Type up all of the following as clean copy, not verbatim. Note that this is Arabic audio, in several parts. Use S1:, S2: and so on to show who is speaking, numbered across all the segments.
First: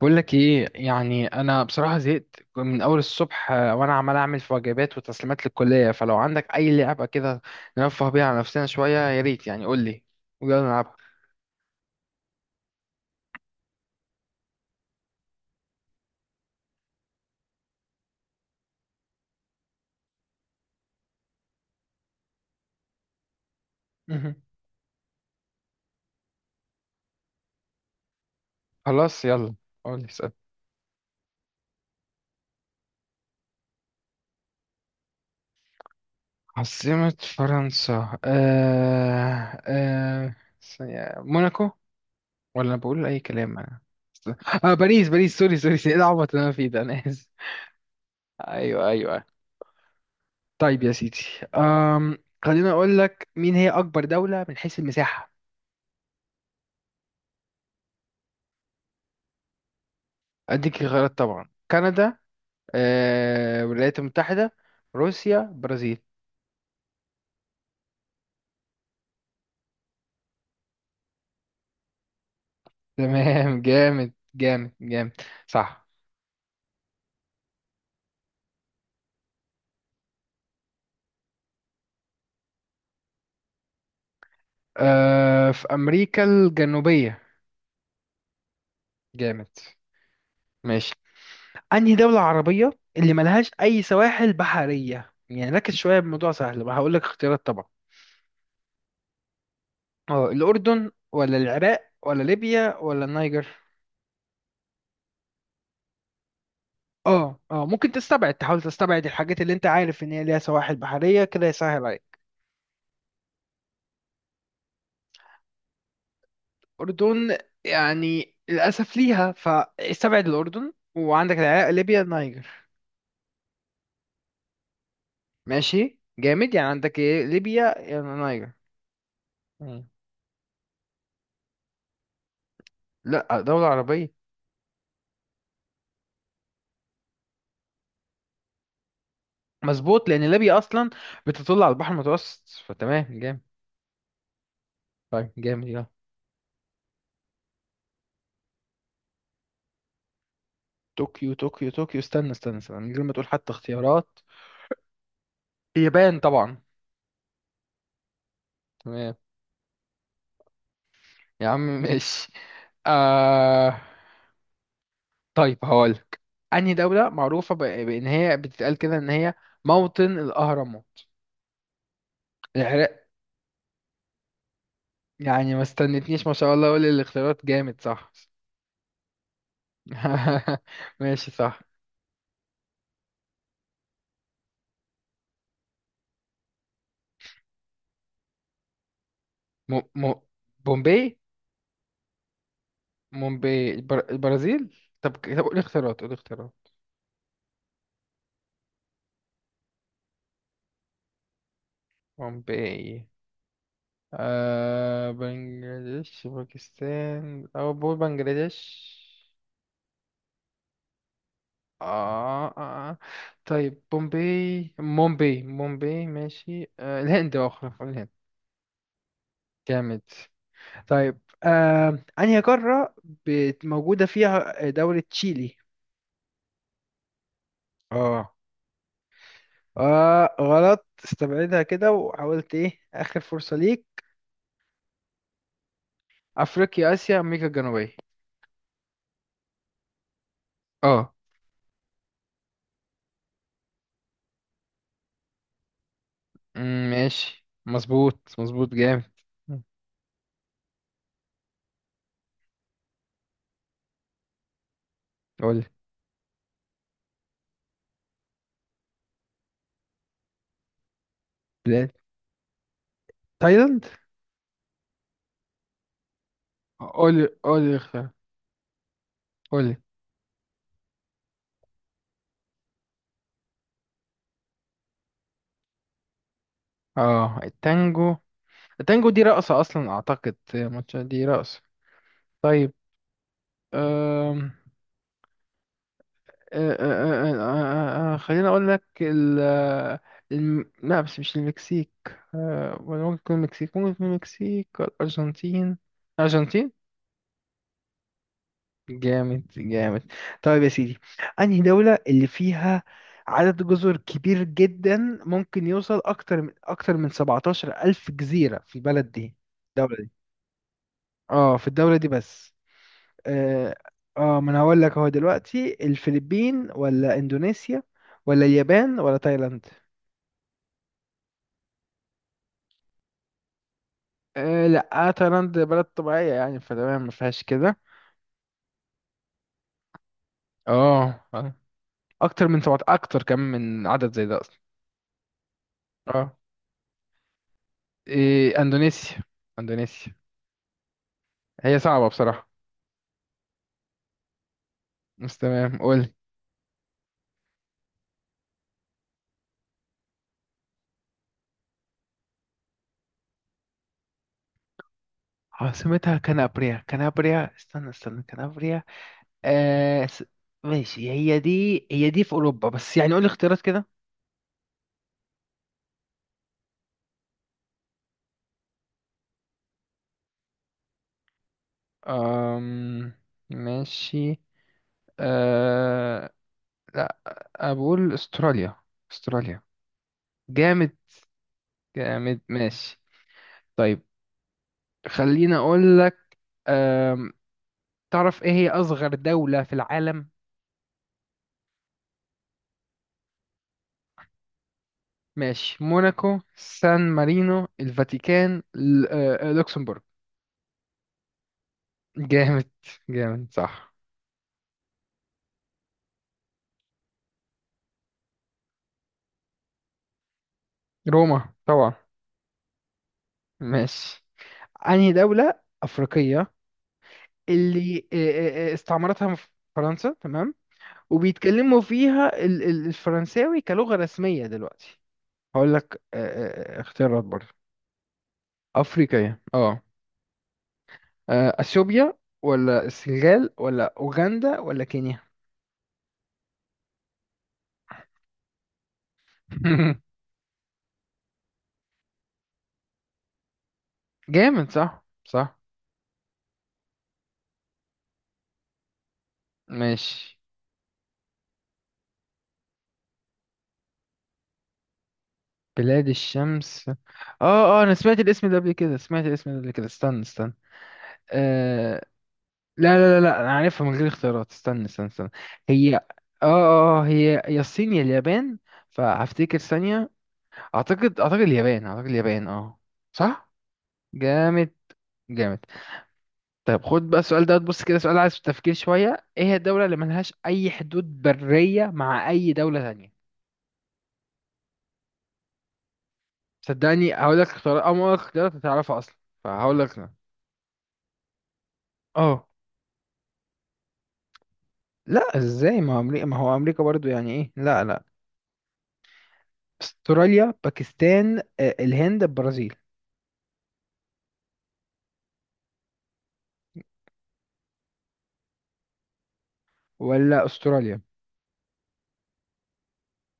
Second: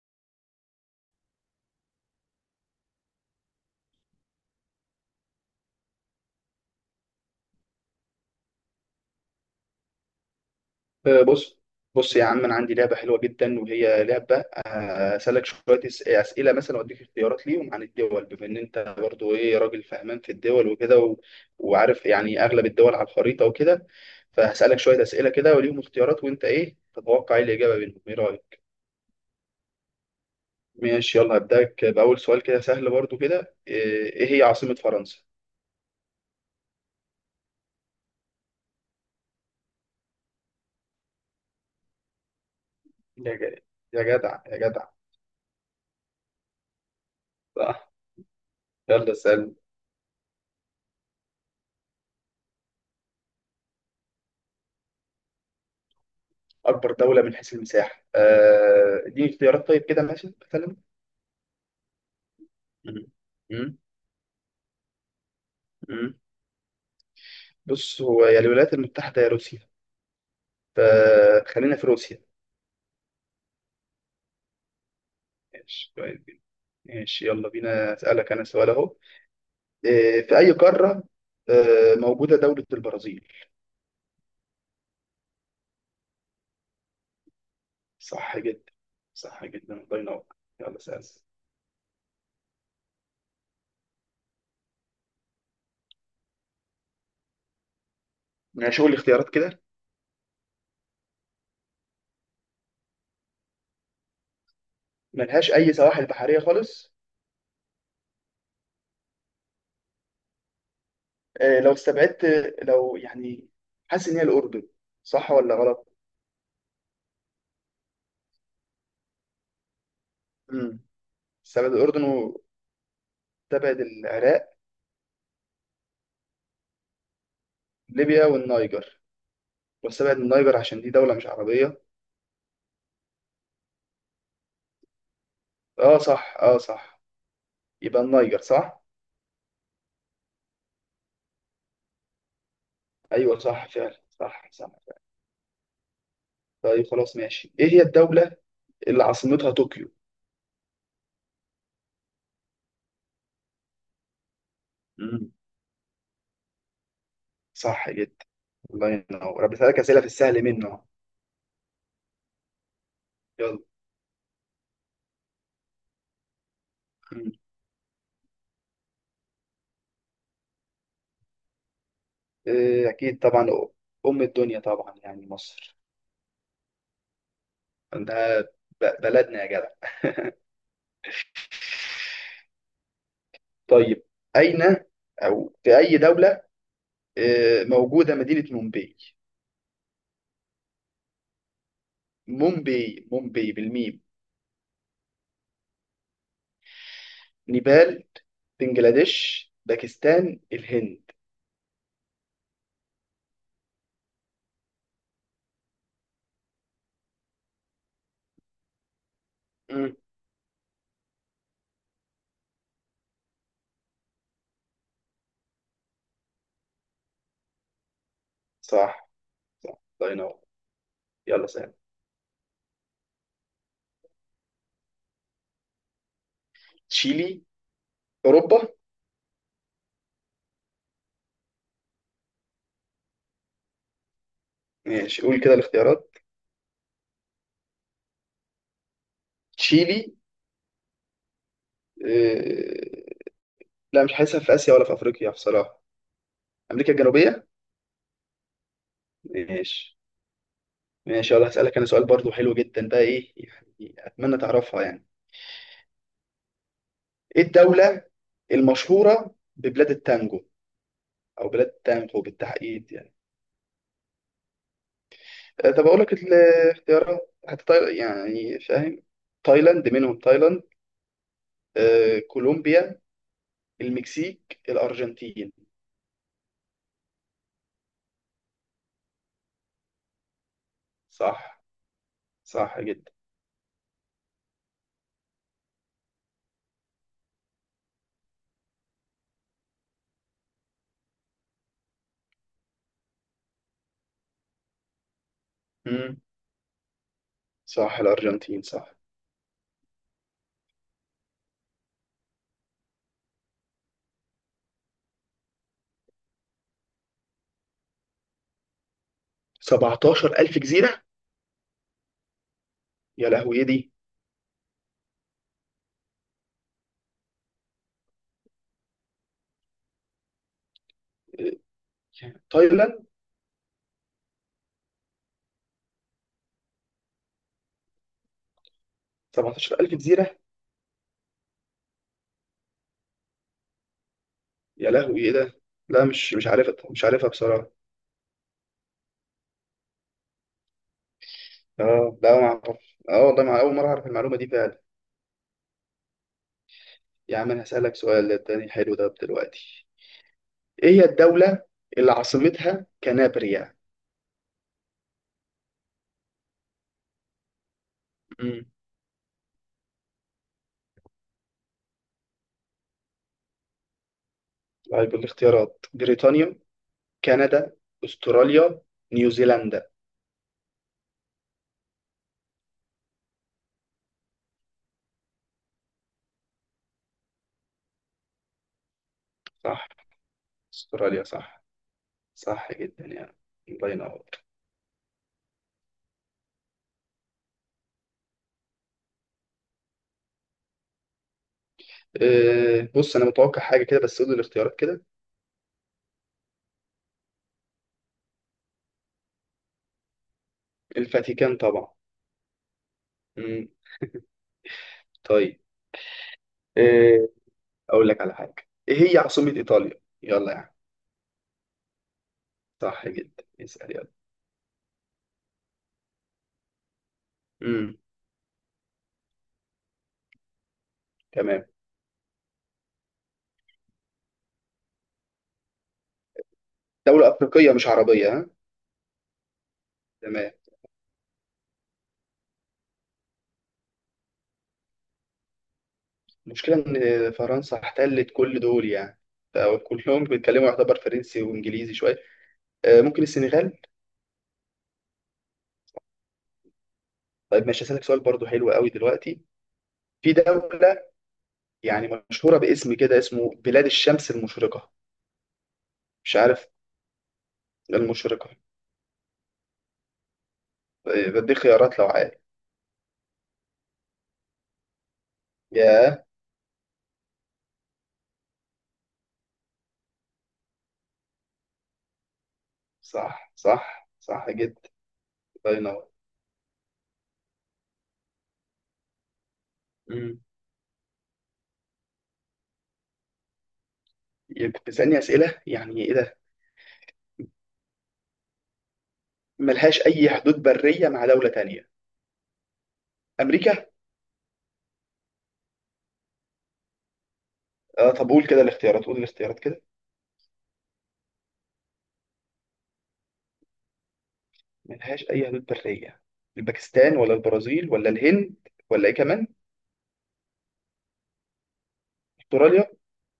S1: بقول لك ايه يعني انا بصراحه زهقت من اول الصبح وانا عمال اعمل في واجبات وتسليمات للكليه فلو عندك اي لعبه كده نرفه بيها على نفسنا شويه، يا ريت يعني قول لي ويلا نلعبها.
S2: بص بص يا عم، انا عندي لعبه حلوه جدا، وهي لعبه اسالك شويه اسئله مثلا واديك اختيارات ليهم عن الدول، بما ان انت برضو ايه راجل فهمان في الدول وكده وعارف يعني اغلب الدول على الخريطه وكده.
S1: مهم.
S2: فهسالك شويه اسئله كده وليهم اختيارات، وانت ايه تتوقع ايه الاجابه منهم؟ ايه رايك؟
S1: خلاص يلا قول لي اسال.
S2: ماشي يلا، هبداك باول سؤال كده سهل برضو كده. إيه هي عاصمه فرنسا؟
S1: عاصمه فرنسا ثانية، موناكو. ولا بقول اي
S2: يا جدع
S1: كلام انا.
S2: يا جدع يا
S1: اه
S2: جدع.
S1: باريس باريس، سوري سوري، ايه العبط اللي انا فيه ده؟ انا اسف.
S2: صح.
S1: ايوه
S2: يلا
S1: ايوه.
S2: اسال.
S1: طيب يا سيدي. أم... خليني اقول لك مين هي اكبر دوله من حيث المساحه.
S2: اكبر دوله من حيث المساحه؟ اديني اختيارات طيب كده ماشي مثلا.
S1: اديك خيارات طبعا، كندا،
S2: مم. مم.
S1: الولايات المتحدة، روسيا، برازيل.
S2: مم. بص، هو يا الولايات المتحدة يا روسيا، فخلينا في روسيا.
S1: تمام جامد جامد جامد. صح،
S2: ماشي كويس جدا. ماشي يلا بينا، أسألك أنا سؤال أهو. إيه، في أي قارة موجودة دولة البرازيل؟
S1: في امريكا الجنوبية.
S2: صح جدا. صح
S1: جامد
S2: جدا الله ينور. يلا
S1: ماشي.
S2: سأل.
S1: انهي دولة عربية اللي ملهاش اي سواحل بحرية؟ يعني ركز شوية، بموضوع سهل بقى. هقول لك اختيارات طبعا،
S2: ماشي قول لي اختيارات كده.
S1: اه الاردن ولا العراق ولا ليبيا ولا النيجر.
S2: ملهاش أي سواحل بحرية خالص؟
S1: اه ممكن تستبعد، تحاول تستبعد الحاجات اللي انت عارف ان هي ليها سواحل بحرية كده،
S2: لو
S1: يسهل عليك.
S2: استبعدت، لو يعني حاسس إن هي الأردن، صح ولا غلط؟
S1: أردن يعني للأسف ليها، فاستبعد الأردن
S2: مم.
S1: وعندك العراق،
S2: استبعد
S1: ليبيا،
S2: الأردن
S1: النيجر.
S2: وتبعد العراق.
S1: ماشي جامد، يعني عندك إيه؟ ليبيا يعني
S2: ليبيا
S1: النيجر.
S2: والنيجر.
S1: مم.
S2: واستبعد النيجر عشان دي دولة مش عربية.
S1: لا، دولة عربية.
S2: اه صح اه صح. يبقى النيجر صح.
S1: مظبوط لأن ليبيا أصلا بتطل على البحر المتوسط، فتمام
S2: ايوه
S1: جامد.
S2: صح فعلا، صح صح فعلا.
S1: طيب جامد يلا.
S2: طيب خلاص ماشي، ايه هي الدولة اللي عاصمتها طوكيو؟
S1: طوكيو طوكيو طوكيو، استنى استنى استنى من غير ما تقول حتى اختيارات.
S2: مم.
S1: اليابان طبعا.
S2: صح جدا الله
S1: تمام
S2: ينور. أنا بسألك أسئلة في السهل منه أهو.
S1: يا عم ماشي.
S2: يلا.
S1: آه... طيب هقولك، أنهي دولة
S2: مم.
S1: معروفة بإن هي بتتقال كده إن هي موطن الأهرامات؟
S2: إيه
S1: العراق؟
S2: اكيد طبعا. ام الدنيا طبعا يعني،
S1: يعني ما
S2: مصر.
S1: استنتنيش، ما شاء الله، اقول الاختيارات جامد صح.
S2: ده بلدنا يا جدع.
S1: ماشي صح.
S2: طيب أين أو في أي دولة موجودة مدينة مومباي؟
S1: م... م... بومبي،
S2: مومباي مومباي
S1: مومباي،
S2: بالميم.
S1: البرازيل. طب طب، قول اختيارات قول اختيارات.
S2: نيبال، بنجلاديش، باكستان، الهند.
S1: بومباي بنجلاديش، باكستان، او بقول بنجلاديش.
S2: مم.
S1: آه, آه, آه. طيب بومباي مومباي مومباي ماشي الهند، اخرى الهند.
S2: صح صح
S1: جامد.
S2: الله ينور.
S1: طيب
S2: يلا سهل.
S1: أنهي قارة موجودة فيها دولة تشيلي؟
S2: تشيلي؟
S1: اه
S2: أوروبا.
S1: اه غلط، استبعدها كده، وحاولت ايه آخر فرصة ليك.
S2: ماشي قول كده الاختيارات.
S1: أفريقيا، آسيا، أمريكا الجنوبية.
S2: تشيلي.
S1: اه
S2: آه... لا، مش حاسسها في آسيا ولا في أفريقيا بصراحة.
S1: أمم،
S2: أمريكا
S1: ماشي
S2: الجنوبية.
S1: مظبوط مظبوط جامد.
S2: ماشي. ماشي يلا، هسألك أنا سؤال برضو حلو جدا بقى، إيه يعني أتمنى تعرفها يعني.
S1: قولي.
S2: إيه الدولة المشهورة ببلاد التانجو، أو بلاد
S1: بلاد
S2: التانجو بالتحديد يعني؟
S1: تايلاند.
S2: طب أقول لك
S1: قولي
S2: الاختيارات حتى،
S1: قولي اختار
S2: يعني فاهم.
S1: قولي.
S2: تايلاند منهم، تايلاند، كولومبيا، المكسيك، الأرجنتين.
S1: اه التانجو التانجو دي رقصة أصلا أعتقد، ماتش دي رقصة.
S2: صح.
S1: طيب.
S2: صح جدا.
S1: أم. خليني اقول لك لا بس مش المكسيك. ولا ممكن تكون المكسيك، ممكن تكون المكسيك ولا الارجنتين.
S2: مم.
S1: الارجنتين.
S2: صح الأرجنتين صح.
S1: جامد جامد. طيب يا سيدي. انهي دولة اللي فيها عدد جزر كبير جدا، ممكن يوصل اكتر من 17 الف جزيرة في البلد دي؟ الدولة دي،
S2: 17000 جزيرة؟
S1: اه في الدولة دي بس.
S2: يا لهوي إيه
S1: اه
S2: دي.
S1: ما انا هقول لك هو دلوقتي الفلبين ولا اندونيسيا ولا اليابان ولا تايلاند.
S2: آه، تايلاند؟
S1: لا، تايلاند بلد طبيعية يعني، فتمام ما فيهاش كده.
S2: 17000 جزيرة.
S1: اه آه. اكتر من سبعة، اكتر كمان من عدد زي ده اصلا.
S2: يا لهوي إيه ده، لا مش
S1: اه
S2: مش عارف، مش عارفها بصراحة.
S1: إيه اندونيسيا، اندونيسيا؟ هي صعبة
S2: اه لا ما
S1: بصراحة،
S2: اعرف، اه والله ما اول مره اعرف المعلومه دي فعلا.
S1: بس تمام قول.
S2: يا عم انا هسالك سؤال تاني حلو ده دلوقتي. ايه هي الدوله اللي عاصمتها كنابريا؟
S1: عاصمتها كنابريا، كنابريا، استنى استنى
S2: مم.
S1: كنابريا. آه س... ماشي، هي دي هي دي في اوروبا بس، يعني قول اختيارات كده.
S2: طيب الاختيارات، بريطانيا، كندا، استراليا، نيوزيلندا.
S1: أم... ماشي. أه... لا، بقول استراليا. استراليا.
S2: صح.
S1: جامد
S2: استراليا صح.
S1: جامد
S2: صح
S1: ماشي.
S2: جدا يعني الله
S1: طيب.
S2: ينور.
S1: خليني اقول لك، أم، تعرف ايه هي اصغر دولة في العالم؟
S2: أه بص انا متوقع حاجه كده، بس قول لي الاختيارات كده.
S1: ماشي، موناكو، سان مارينو، الفاتيكان، لوكسمبورغ.
S2: الفاتيكان طبعا.
S1: جامد جامد
S2: مم.
S1: صح.
S2: طيب. أه اقول لك على حاجه، ايه هي عاصمه ايطاليا يلا يعني؟
S1: روما طبعا.
S2: صح جدا. اسال يلا.
S1: ماشي، انهي دولة افريقية
S2: مم.
S1: اللي استعمرتها فرنسا تمام،
S2: تمام.
S1: وبيتكلموا فيها الفرنساوي كلغة رسمية دلوقتي؟ هقول لك اختيارات
S2: دوله
S1: برضه.
S2: افريقيه مش عربيه ها؟
S1: افريقية اه،
S2: تمام.
S1: اثيوبيا ولا السنغال ولا اوغندا ولا كينيا.
S2: المشكله ان فرنسا احتلت كل دول يعني، فكلهم بيتكلموا يعتبر فرنسي وانجليزي شويه. ممكن السنغال.
S1: جامد صح صح
S2: طيب ماشي، هسألك سؤال برضو حلو قوي دلوقتي. في
S1: ماشي.
S2: دولة يعني مشهورة باسم كده، اسمه بلاد الشمس المشرقة.
S1: بلاد
S2: مش عارف.
S1: الشمس اه. اه انا سمعت الاسم
S2: المشرقة.
S1: ده قبل كده، سمعت الاسم ده قبل كده، استنى استنى.
S2: بديك خيارات لو
S1: آه...
S2: عارف.
S1: لا لا لا لا، انا عارفها من غير اختيارات، استنى استنى استنى. هي اه.
S2: ياه.
S1: هي يا الصين يا اليابان، فهفتكر ثانية. اعتقد، اعتقد اليابان، اعتقد اليابان اه صح.
S2: صح صح صح
S1: جامد
S2: جدا
S1: جامد.
S2: الله ينور.
S1: طيب خد بقى السؤال ده، بص كده، سؤال عايز تفكير شوية. ايه هي الدولة اللي ملهاش
S2: مم.
S1: أي حدود برية مع أي دولة تانية؟
S2: يبقى بتسألني أسئلة يعني إيه ده؟
S1: صدقني هقول لك اختيارات أو ما اختيارات هتعرفها أصلا، فهقول لك
S2: ملهاش
S1: لا.
S2: أي حدود برية مع دولة تانية؟
S1: اه
S2: أمريكا؟
S1: لا، ازاي؟ ما هو أمريكا، ما هو أمريكا برضو يعني ايه؟ لا لا.
S2: طب قول كده الاختيارات، قول الاختيارات كده.
S1: استراليا، باكستان، الهند، البرازيل.
S2: ملهاش أي حدود برية، الباكستان ولا البرازيل ولا الهند ولا إيه كمان؟
S1: ولا استراليا.
S2: أستراليا.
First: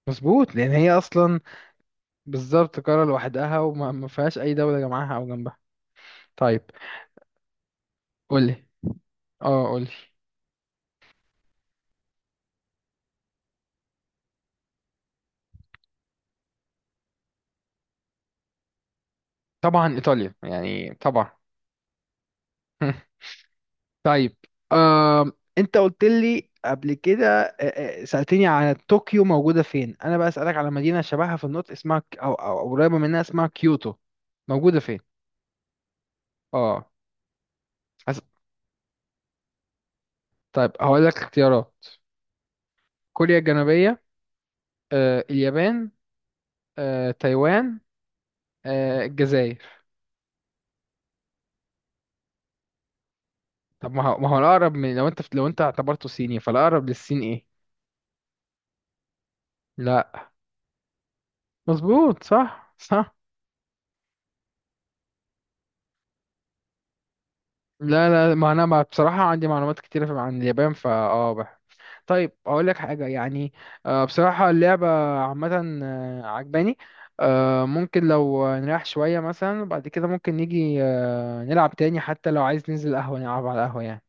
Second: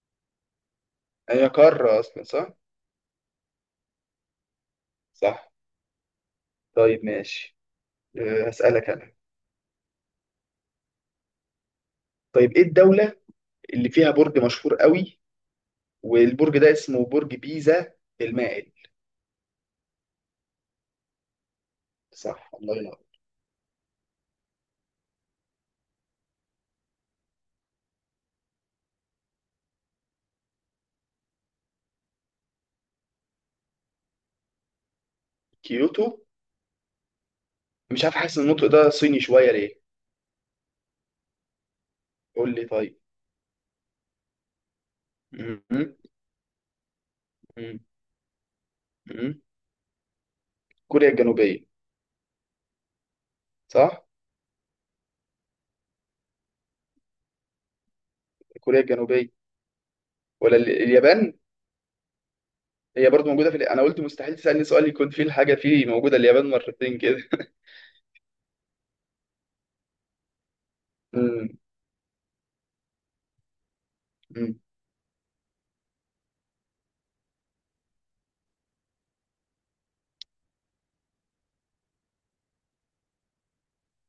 S1: مظبوط لأن هي أصلا
S2: هي قارة أصلا صح.
S1: بالظبط قارة لوحدها، وما ما فيهاش أي دولة جنبها أو
S2: صح.
S1: جنبها. طيب
S2: طيب ماشي.
S1: قولي.
S2: هسألك أنا.
S1: اه قولي.
S2: طيب إيه الدولة اللي فيها برج مشهور قوي، والبرج ده اسمه برج بيزا المائل؟
S1: طبعا إيطاليا يعني طبعا.
S2: صح الله ينور.
S1: طيب. آم، انت قلت لي قبل كده، سألتني على طوكيو موجودة فين، انا بقى أسألك على مدينة شبهها في النطق اسمها او او أو قريبة منها اسمها كيوتو، موجودة فين؟
S2: كيوتو؟
S1: اه
S2: مش عارف،
S1: أس...
S2: حاسس إن النطق ده صيني شوية ليه.
S1: طيب هقول لك اختيارات.
S2: قول لي طيب.
S1: كوريا الجنوبية،
S2: م-
S1: اليابان،
S2: م-
S1: تايوان،
S2: م- م-
S1: الجزائر.
S2: كوريا الجنوبية.
S1: طب، ما
S2: صح
S1: هو ما هو الأقرب من لو انت، اعتبرته صيني، فالأقرب للصين ايه؟
S2: كوريا الجنوبية
S1: لا،
S2: ولا اليابان؟
S1: مظبوط صح
S2: هي
S1: صح.
S2: برضو موجودة في أنا قلت مستحيل تسألني سؤال يكون فيه الحاجة فيه موجودة اليابان مرتين كده
S1: لا لا، ما انا بصراحة عندي معلومات كتيرة عن اليابان
S2: م-
S1: فاه طيب اقول لك حاجه يعني، بصراحه
S2: م.
S1: اللعبه عامه عجباني. ممكن لو نريح شويه مثلا، وبعد كده ممكن نيجي نلعب تاني. حتى لو عايز ننزل قهوه نلعب على القهوه يعني.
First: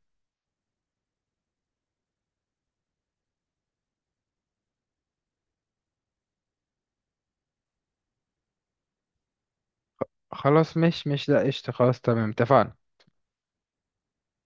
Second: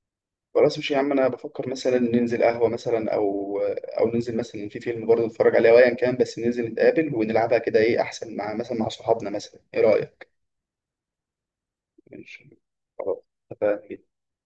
S2: خلاص مش، يا عم انا بفكر مثلا ننزل قهوه مثلا، او ننزل مثلا في فيلم برضه نتفرج عليه، او ايا كان، بس ننزل نتقابل ونلعبها كده ايه احسن، مع مثلا مع صحابنا مثلا، ايه رايك؟
S1: خلاص مش مش لا قشطه، خلاص تمام
S2: ماشي
S1: اتفقنا.
S2: خلاص اتفقنا.